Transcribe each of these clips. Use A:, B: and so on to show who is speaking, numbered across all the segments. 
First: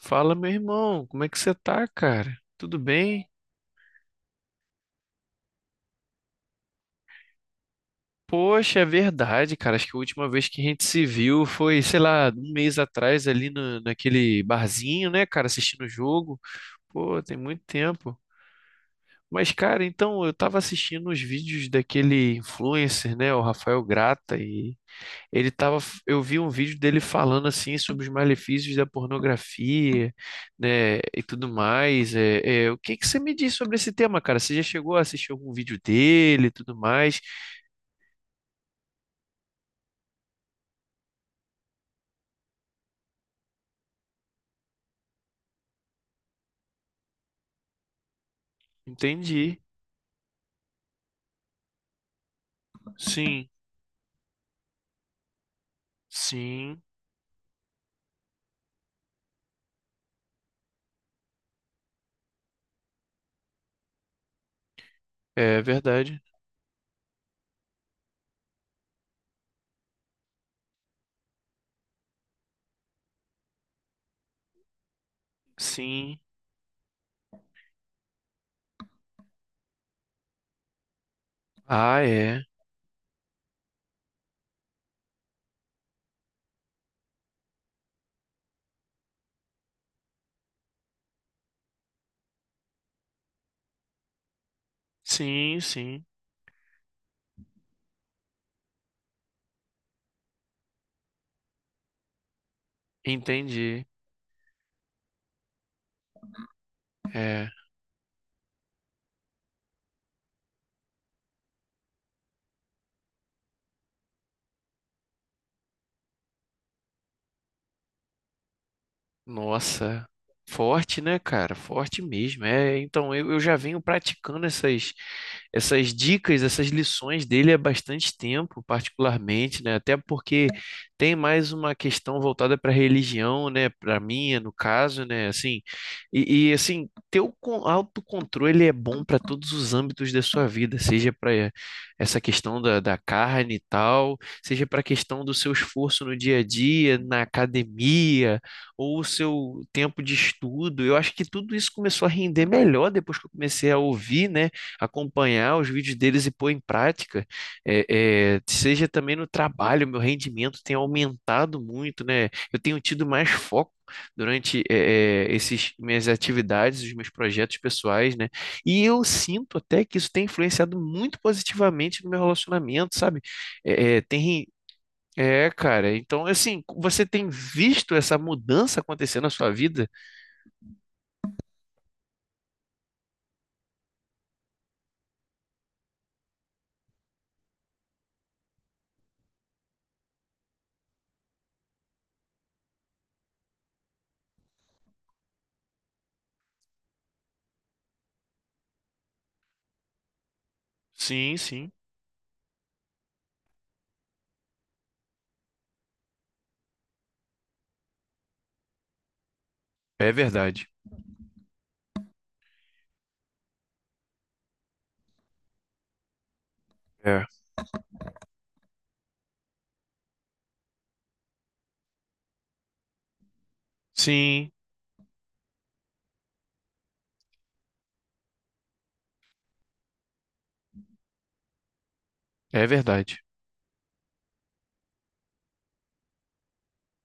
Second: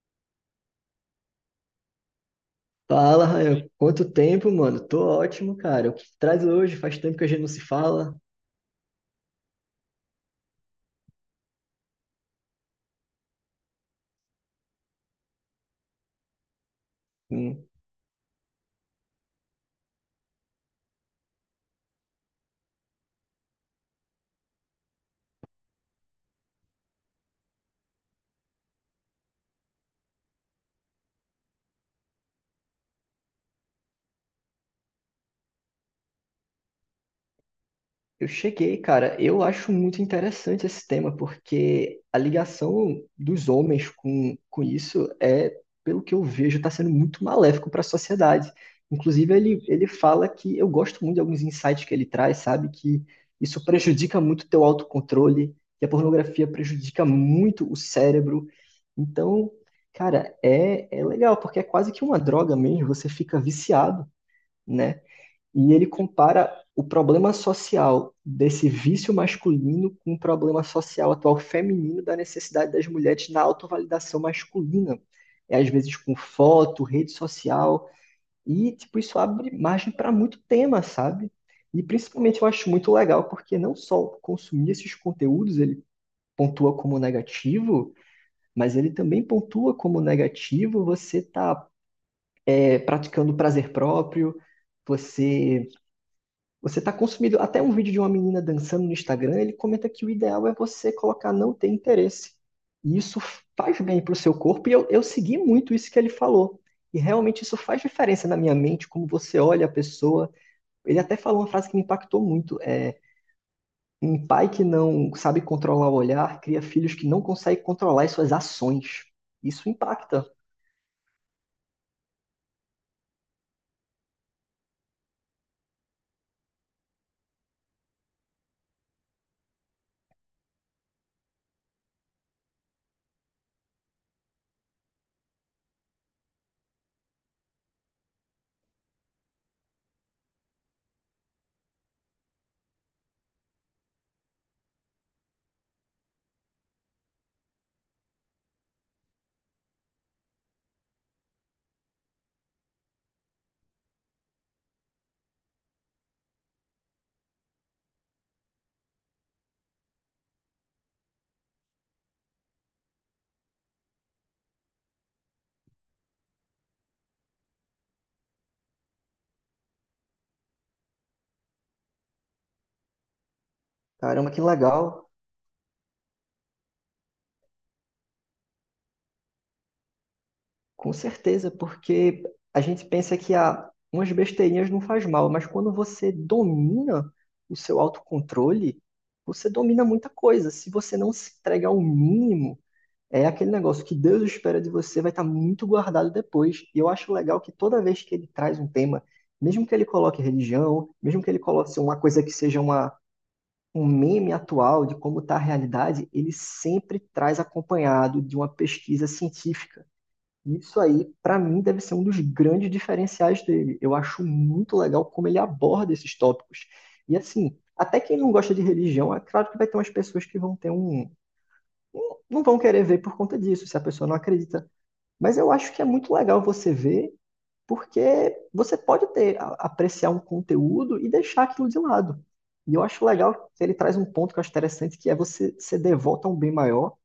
A: Fala, meu irmão, como é que você tá, cara? Tudo
B: Fala,
A: bem?
B: Rael. Quanto tempo, mano? Tô ótimo, cara. O que traz hoje? Faz tempo que a gente não se fala.
A: Poxa, é verdade, cara. Acho que a última vez que a gente se viu foi, sei lá, um mês atrás ali no, naquele barzinho, né, cara, assistindo o jogo. Pô, tem muito
B: Hum.
A: tempo. Mas, cara, então eu tava assistindo os vídeos daquele influencer, né, o Rafael Grata, e ele tava, eu vi um vídeo dele falando assim sobre os malefícios da pornografia, né, e tudo mais. O que que você me diz sobre esse tema, cara? Você já chegou a assistir algum vídeo dele e tudo mais?
B: Eu cheguei, cara. Eu acho muito interessante esse tema, porque a ligação dos homens com isso pelo que eu vejo, está sendo muito maléfico para a sociedade. Inclusive,
A: Entendi.
B: ele fala que eu gosto muito de alguns insights que ele traz, sabe? Que
A: Sim,
B: isso prejudica muito o teu autocontrole, que a pornografia
A: sim,
B: prejudica muito o cérebro. Então, cara, é legal, porque é quase que uma droga mesmo, você fica viciado, né?
A: é
B: E ele
A: verdade.
B: compara o problema social desse vício masculino com o problema social atual feminino da necessidade das mulheres na autovalidação masculina. É, às vezes com
A: Sim.
B: foto, rede social, e tipo, isso abre margem para muito tema, sabe? E
A: Ah,
B: principalmente
A: é.
B: eu acho muito legal, porque não só consumir esses conteúdos ele pontua como negativo, mas ele também pontua como negativo você tá praticando prazer próprio,
A: Sim,
B: você
A: sim.
B: você está consumindo até um vídeo de uma menina dançando no Instagram. Ele comenta que o ideal é você colocar não ter interesse. E isso faz
A: Entendi.
B: bem para o seu corpo, e eu segui muito isso que ele falou. E realmente
A: É.
B: isso faz diferença na minha mente, como você olha a pessoa. Ele até falou uma frase que me impactou muito: um pai que não sabe controlar o olhar cria filhos que não conseguem controlar as suas ações. Isso
A: Nossa,
B: impacta.
A: forte, né, cara? Forte mesmo. É, então eu já venho praticando essas, essas dicas, essas lições dele há bastante tempo, particularmente, né? Até porque tem mais uma questão voltada para religião, né? Para minha, no caso, né? Assim, assim, ter o autocontrole é bom para todos os âmbitos da sua vida, seja para essa questão da carne e tal, seja para a questão do seu esforço no dia a dia, na academia ou o seu tempo de estudo. Eu acho que tudo isso começou a render melhor depois que eu comecei a ouvir, né, acompanhar os vídeos deles e pôr em prática. É, seja também no trabalho, meu rendimento tem aumentado muito, né? Eu tenho tido mais foco durante esses minhas atividades, os meus projetos pessoais, né? E eu sinto até que isso tem influenciado muito positivamente no meu relacionamento, sabe? Eh, eh,
B: Caramba, que
A: tem
B: legal.
A: é, cara. Então, assim, você tem visto essa mudança acontecer na sua vida?
B: Com certeza, porque a gente pensa que ah, umas besteirinhas não faz mal, mas quando você domina o seu autocontrole, você domina muita coisa. Se você não se entrega ao mínimo, é aquele negócio que Deus espera de você, vai estar muito guardado depois. E eu acho legal que toda vez que ele traz um tema, mesmo que ele coloque religião, mesmo que
A: Sim,
B: ele coloque
A: sim.
B: assim, uma coisa que seja uma, um meme atual de como está a realidade, ele sempre traz acompanhado de uma pesquisa científica.
A: É verdade.
B: Isso aí, pra mim, deve ser um dos grandes diferenciais dele. Eu acho muito legal como ele aborda esses tópicos. E
A: É.
B: assim, até quem não gosta de religião, é claro que vai ter umas pessoas que vão ter não vão querer ver por conta disso, se a pessoa não
A: Sim,
B: acredita. Mas eu acho que é muito legal você ver, porque você pode ter, apreciar um conteúdo e deixar aquilo de lado.
A: é
B: E eu acho
A: verdade.
B: legal que ele traz um ponto que eu acho interessante, que é você ser devoto a um bem maior,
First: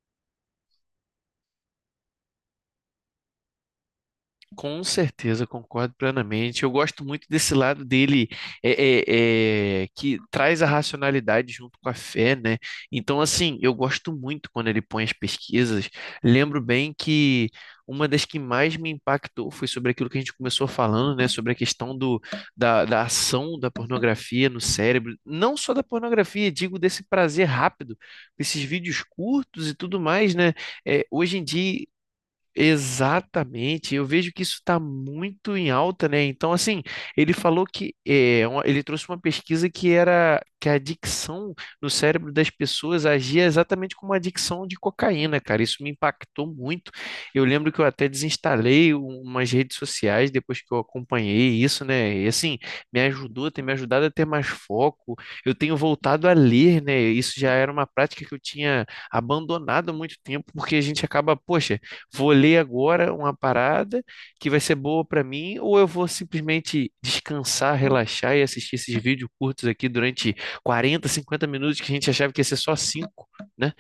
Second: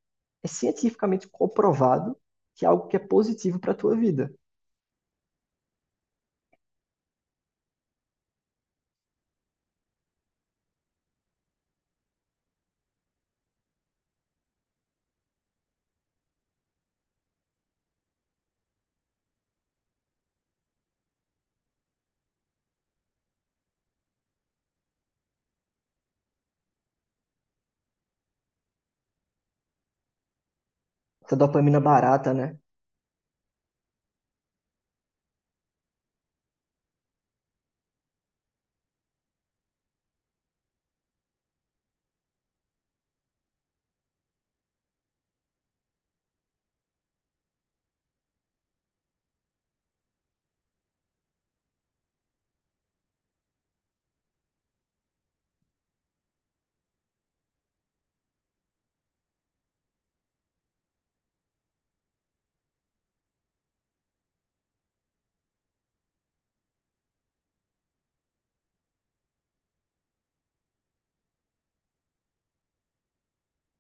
B: é cientificamente comprovado que é algo que é positivo para a tua vida.
A: Com certeza, concordo plenamente. Eu gosto muito desse lado dele, é, que traz a racionalidade junto com a fé, né? Então, assim, eu gosto muito quando ele põe as pesquisas. Lembro bem que uma das que mais me impactou foi sobre aquilo que a gente começou falando, né? Sobre a questão da ação da pornografia no cérebro. Não só da pornografia, digo desse prazer rápido, esses vídeos curtos e tudo mais, né? É,
B: Essa
A: hoje em dia.
B: dopamina barata, né?
A: Exatamente, eu vejo que isso está muito em alta, né? Então, assim, ele falou que ele trouxe uma pesquisa que era que a adicção no cérebro das pessoas agia exatamente como a adicção de cocaína, cara. Isso me impactou muito. Eu lembro que eu até desinstalei umas redes sociais depois que eu acompanhei isso, né? E assim, me ajudou, tem me ajudado a ter mais foco. Eu tenho voltado a ler, né? Isso já era uma prática que eu tinha abandonado há muito tempo, porque a gente acaba, poxa. Vou ler agora uma parada que vai ser boa para mim, ou eu vou simplesmente descansar, relaxar e assistir esses vídeos curtos aqui durante 40, 50 minutos que a gente achava que ia ser só 5, né?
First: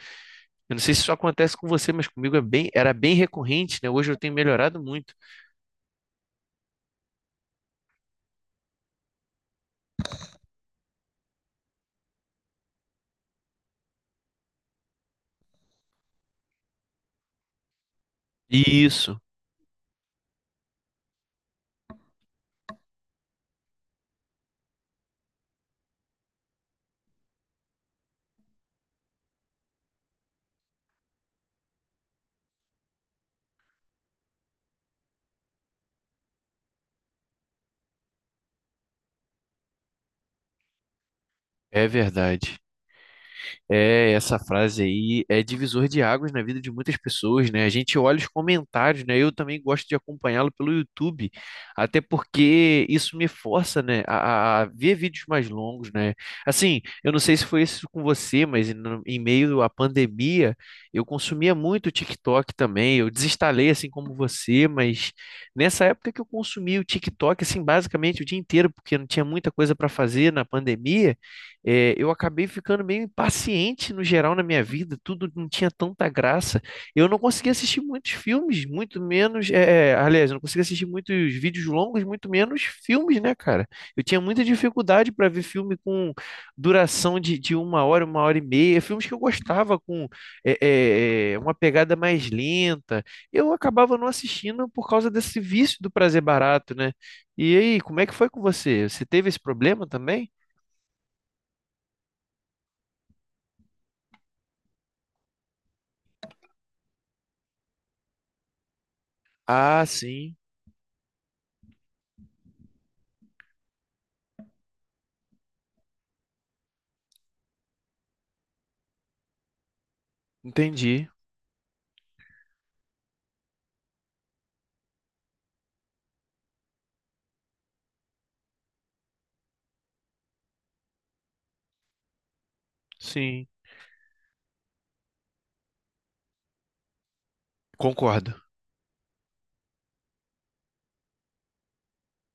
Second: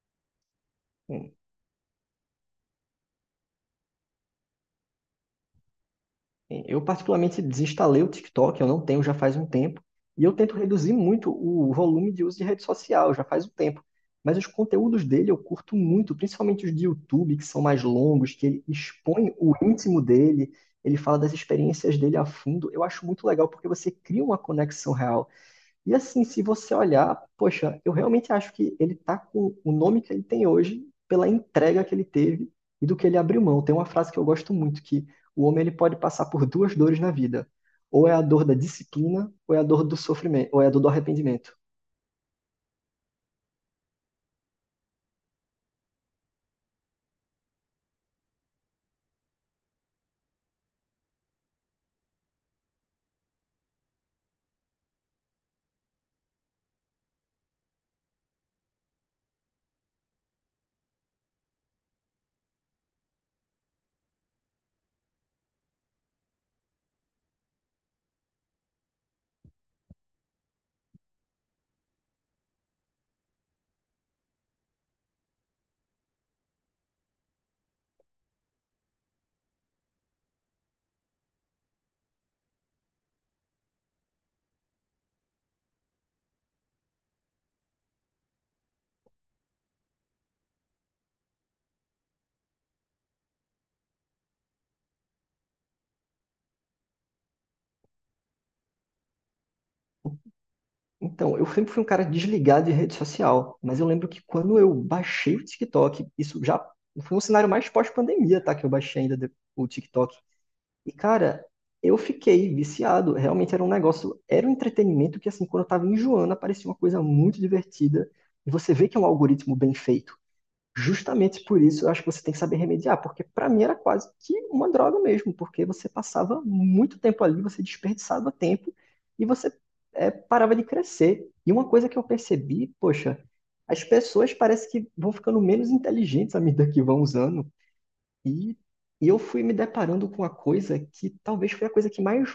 A: Eu não sei se isso acontece com você, mas comigo é bem, era bem recorrente, né? Hoje eu tenho melhorado muito.
B: Eu particularmente desinstalei o TikTok, eu não tenho já faz um tempo, e eu tento reduzir muito o volume de uso de rede social, já faz um tempo. Mas os conteúdos dele eu curto muito, principalmente os de YouTube, que são mais longos, que ele
A: Isso,
B: expõe o íntimo dele, ele fala das experiências dele a fundo. Eu acho muito legal porque você cria uma conexão real. E assim, se você olhar, poxa, eu realmente acho que ele tá com o nome que ele tem hoje pela entrega que ele teve e do que ele abriu mão. Tem uma frase que eu gosto muito, que o homem ele pode passar por duas dores na vida. Ou é a dor da disciplina, ou é a dor do sofrimento, ou é a dor do arrependimento.
A: é verdade. É, essa frase aí é divisor de águas na vida de muitas pessoas, né? A gente olha os comentários, né? Eu também gosto de acompanhá-lo pelo YouTube, até porque isso me força, né, a ver vídeos mais longos, né? Assim, eu não sei se foi isso com você, mas em meio à pandemia, eu consumia muito o TikTok também. Eu desinstalei, assim como você, mas nessa época que eu consumia o TikTok, assim, basicamente o dia inteiro, porque não tinha muita coisa para fazer na pandemia, é, eu acabei ficando meio impaciente no geral na minha vida, tudo não tinha tanta graça. Eu não conseguia assistir muitos filmes, muito menos. É, aliás, eu não conseguia assistir muitos vídeos longos, muito menos filmes, né, cara? Eu tinha muita dificuldade para ver filme com duração de uma hora e meia, filmes que eu gostava com uma pegada mais lenta. Eu acabava não assistindo por causa desse vício do prazer barato, né? E aí, como é que foi com você? Você teve esse problema também?
B: Então, eu sempre fui um cara desligado de rede social, mas eu lembro que quando eu baixei o TikTok, isso já foi um cenário mais pós-pandemia, tá? Que eu baixei o
A: Ah,
B: TikTok.
A: sim.
B: E, cara, eu fiquei viciado. Realmente era um negócio, era um entretenimento que, assim, quando eu tava enjoando, aparecia uma coisa muito divertida. E você vê que é um algoritmo bem feito.
A: Entendi.
B: Justamente por isso, eu acho que você tem que saber remediar, porque pra mim era quase que uma droga mesmo, porque você passava muito tempo ali, você desperdiçava tempo e parava de crescer. E uma coisa que eu percebi, poxa,
A: Sim.
B: as pessoas parece que vão ficando menos inteligentes à medida que vão usando.
A: Concordo.
B: E, e eu fui me deparando com uma coisa que talvez foi a coisa que mais,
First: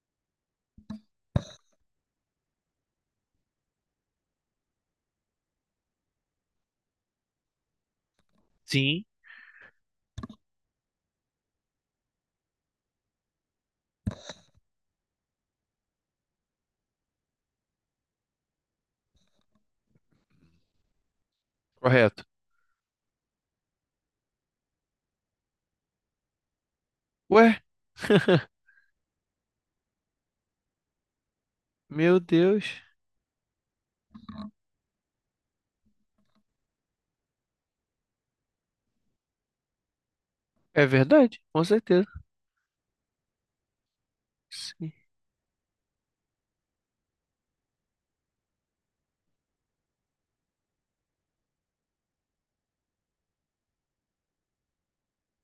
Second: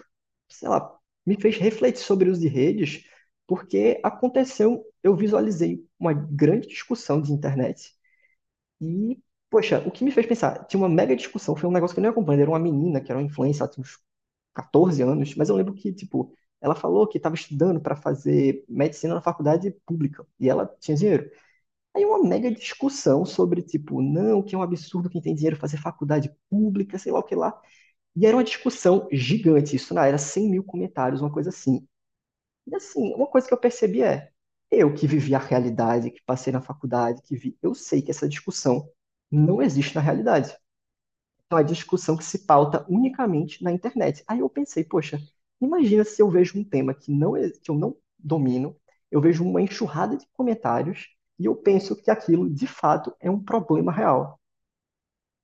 B: sei lá, me fez refletir sobre o uso de redes, porque aconteceu, eu visualizei uma grande discussão de internet
A: Sim.
B: e, poxa, o que me fez pensar, tinha uma mega discussão, foi um negócio que eu nem acompanhei, era uma menina que era uma influencer, ela tinha uns 14 anos, mas eu lembro que, tipo, ela falou que estava estudando para fazer medicina na faculdade pública e ela tinha dinheiro. Aí uma
A: Correto.
B: mega discussão sobre, tipo, não, que é um absurdo quem tem dinheiro fazer faculdade pública, sei lá o que
A: Ué,
B: lá. E era uma discussão gigante, isso na era 100 mil comentários, uma coisa assim.
A: meu
B: E
A: Deus.
B: assim, uma coisa que eu percebi é, eu que vivi a realidade, que passei na faculdade, que vi, eu sei que essa discussão não existe na realidade.
A: É verdade,
B: Então
A: com
B: é
A: certeza.
B: discussão que se pauta unicamente na internet. Aí eu pensei,
A: Sim.
B: poxa, imagina se eu vejo um tema que que eu não domino, eu vejo uma enxurrada de comentários e eu penso que aquilo de fato é um problema real.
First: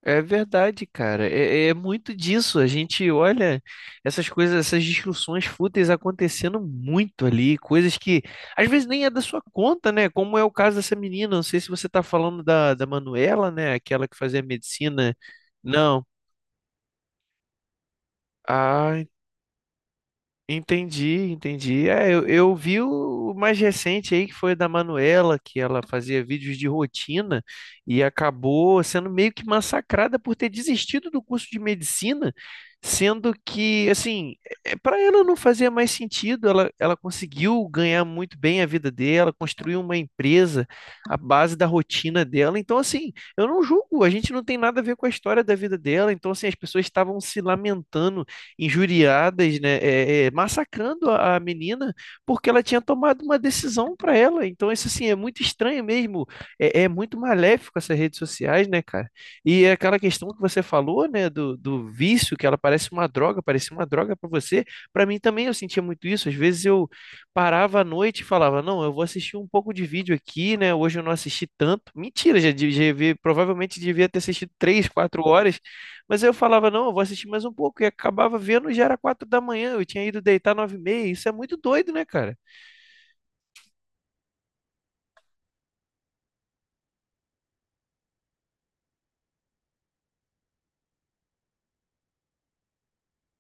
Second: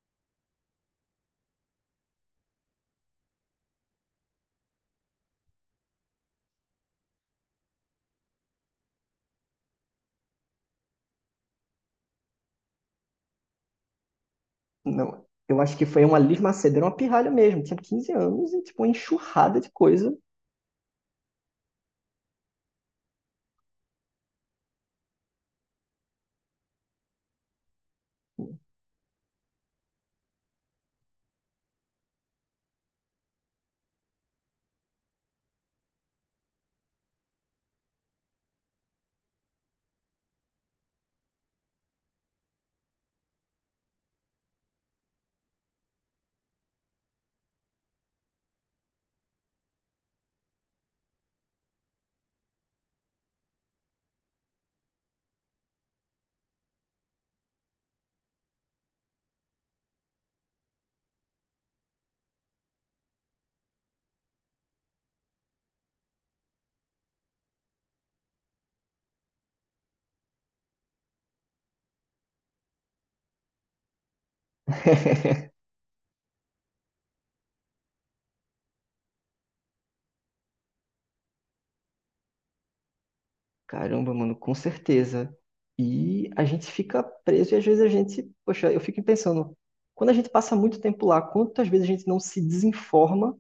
A: É verdade, cara. É, é muito disso. A gente olha essas coisas, essas discussões fúteis acontecendo muito ali, coisas que às vezes nem é da sua conta, né? Como é o caso dessa menina. Não sei se você tá falando da Manuela, né? Aquela que fazia medicina.
B: Não, eu acho que foi
A: Não.
B: uma Liz Macedo, era uma pirralha mesmo, tinha 15 anos e tipo uma
A: Ah,
B: enxurrada de coisa.
A: entendi, entendi. É, eu vi o mais recente aí, que foi da Manuela, que ela fazia vídeos de rotina e acabou sendo meio que massacrada por ter desistido do curso de medicina, sendo que, assim, para ela não fazia mais sentido. Ela conseguiu ganhar muito bem a vida dela, construiu uma empresa à base da rotina dela. Então, assim, eu não julgo, a gente não tem nada a ver com a história da vida dela. Então, assim, as pessoas estavam se lamentando injuriadas, né, massacrando a menina porque ela tinha tomado uma decisão para ela. Então, isso assim é muito estranho mesmo. É, é muito maléfico essas redes sociais, né, cara? E é aquela questão que você falou, né, do vício, que ela parece uma droga, parecia uma droga para você. Para mim também eu sentia muito isso. Às vezes eu parava à noite e falava: "Não, eu vou assistir um pouco de vídeo aqui, né? Hoje eu não assisti tanto." Mentira, já provavelmente devia ter assistido 3, 4 horas, mas aí eu falava: "Não, eu vou assistir mais um pouco." E acabava vendo, já era 4 da manhã. Eu tinha ido deitar 9 e meia. Isso é muito doido, né, cara?
B: Caramba, mano, com certeza. E a gente fica preso e às vezes a gente, poxa, eu fico pensando, quando a gente passa muito tempo lá, quantas vezes a gente não se desinforma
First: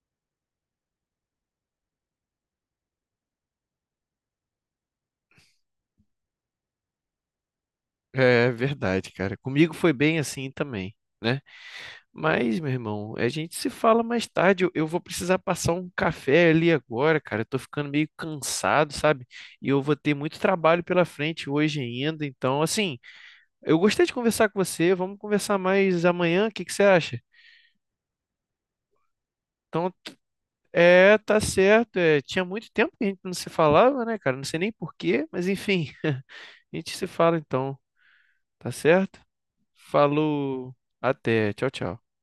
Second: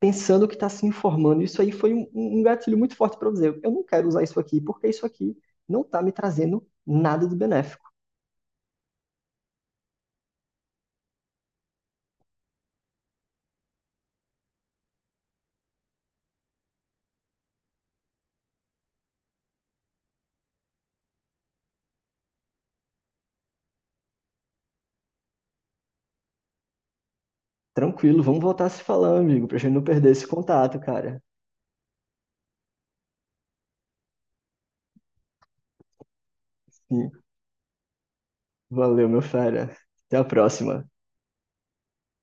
B: pensando que está se informando. Isso aí foi um gatilho muito forte para eu dizer, eu não quero usar isso aqui, porque isso aqui não está me trazendo nada de benéfico.
A: É verdade, cara. Comigo foi bem assim também, né? Mas, meu irmão, a gente se fala mais tarde. Eu vou precisar passar um café ali agora, cara. Eu tô ficando meio cansado, sabe? E eu vou ter muito trabalho pela frente hoje ainda. Então, assim, eu gostei de conversar com você. Vamos conversar mais amanhã. O que que você acha?
B: Tranquilo, vamos voltar a se falar, amigo, para a gente não
A: Então,
B: perder esse contato,
A: é,
B: cara.
A: tá certo. É, tinha muito tempo que a gente não se falava, né, cara? Não sei nem por quê, mas enfim, a gente se
B: Sim.
A: fala então, tá
B: Valeu,
A: certo?
B: meu fera. Até a
A: Falou,
B: próxima.
A: até, tchau, tchau.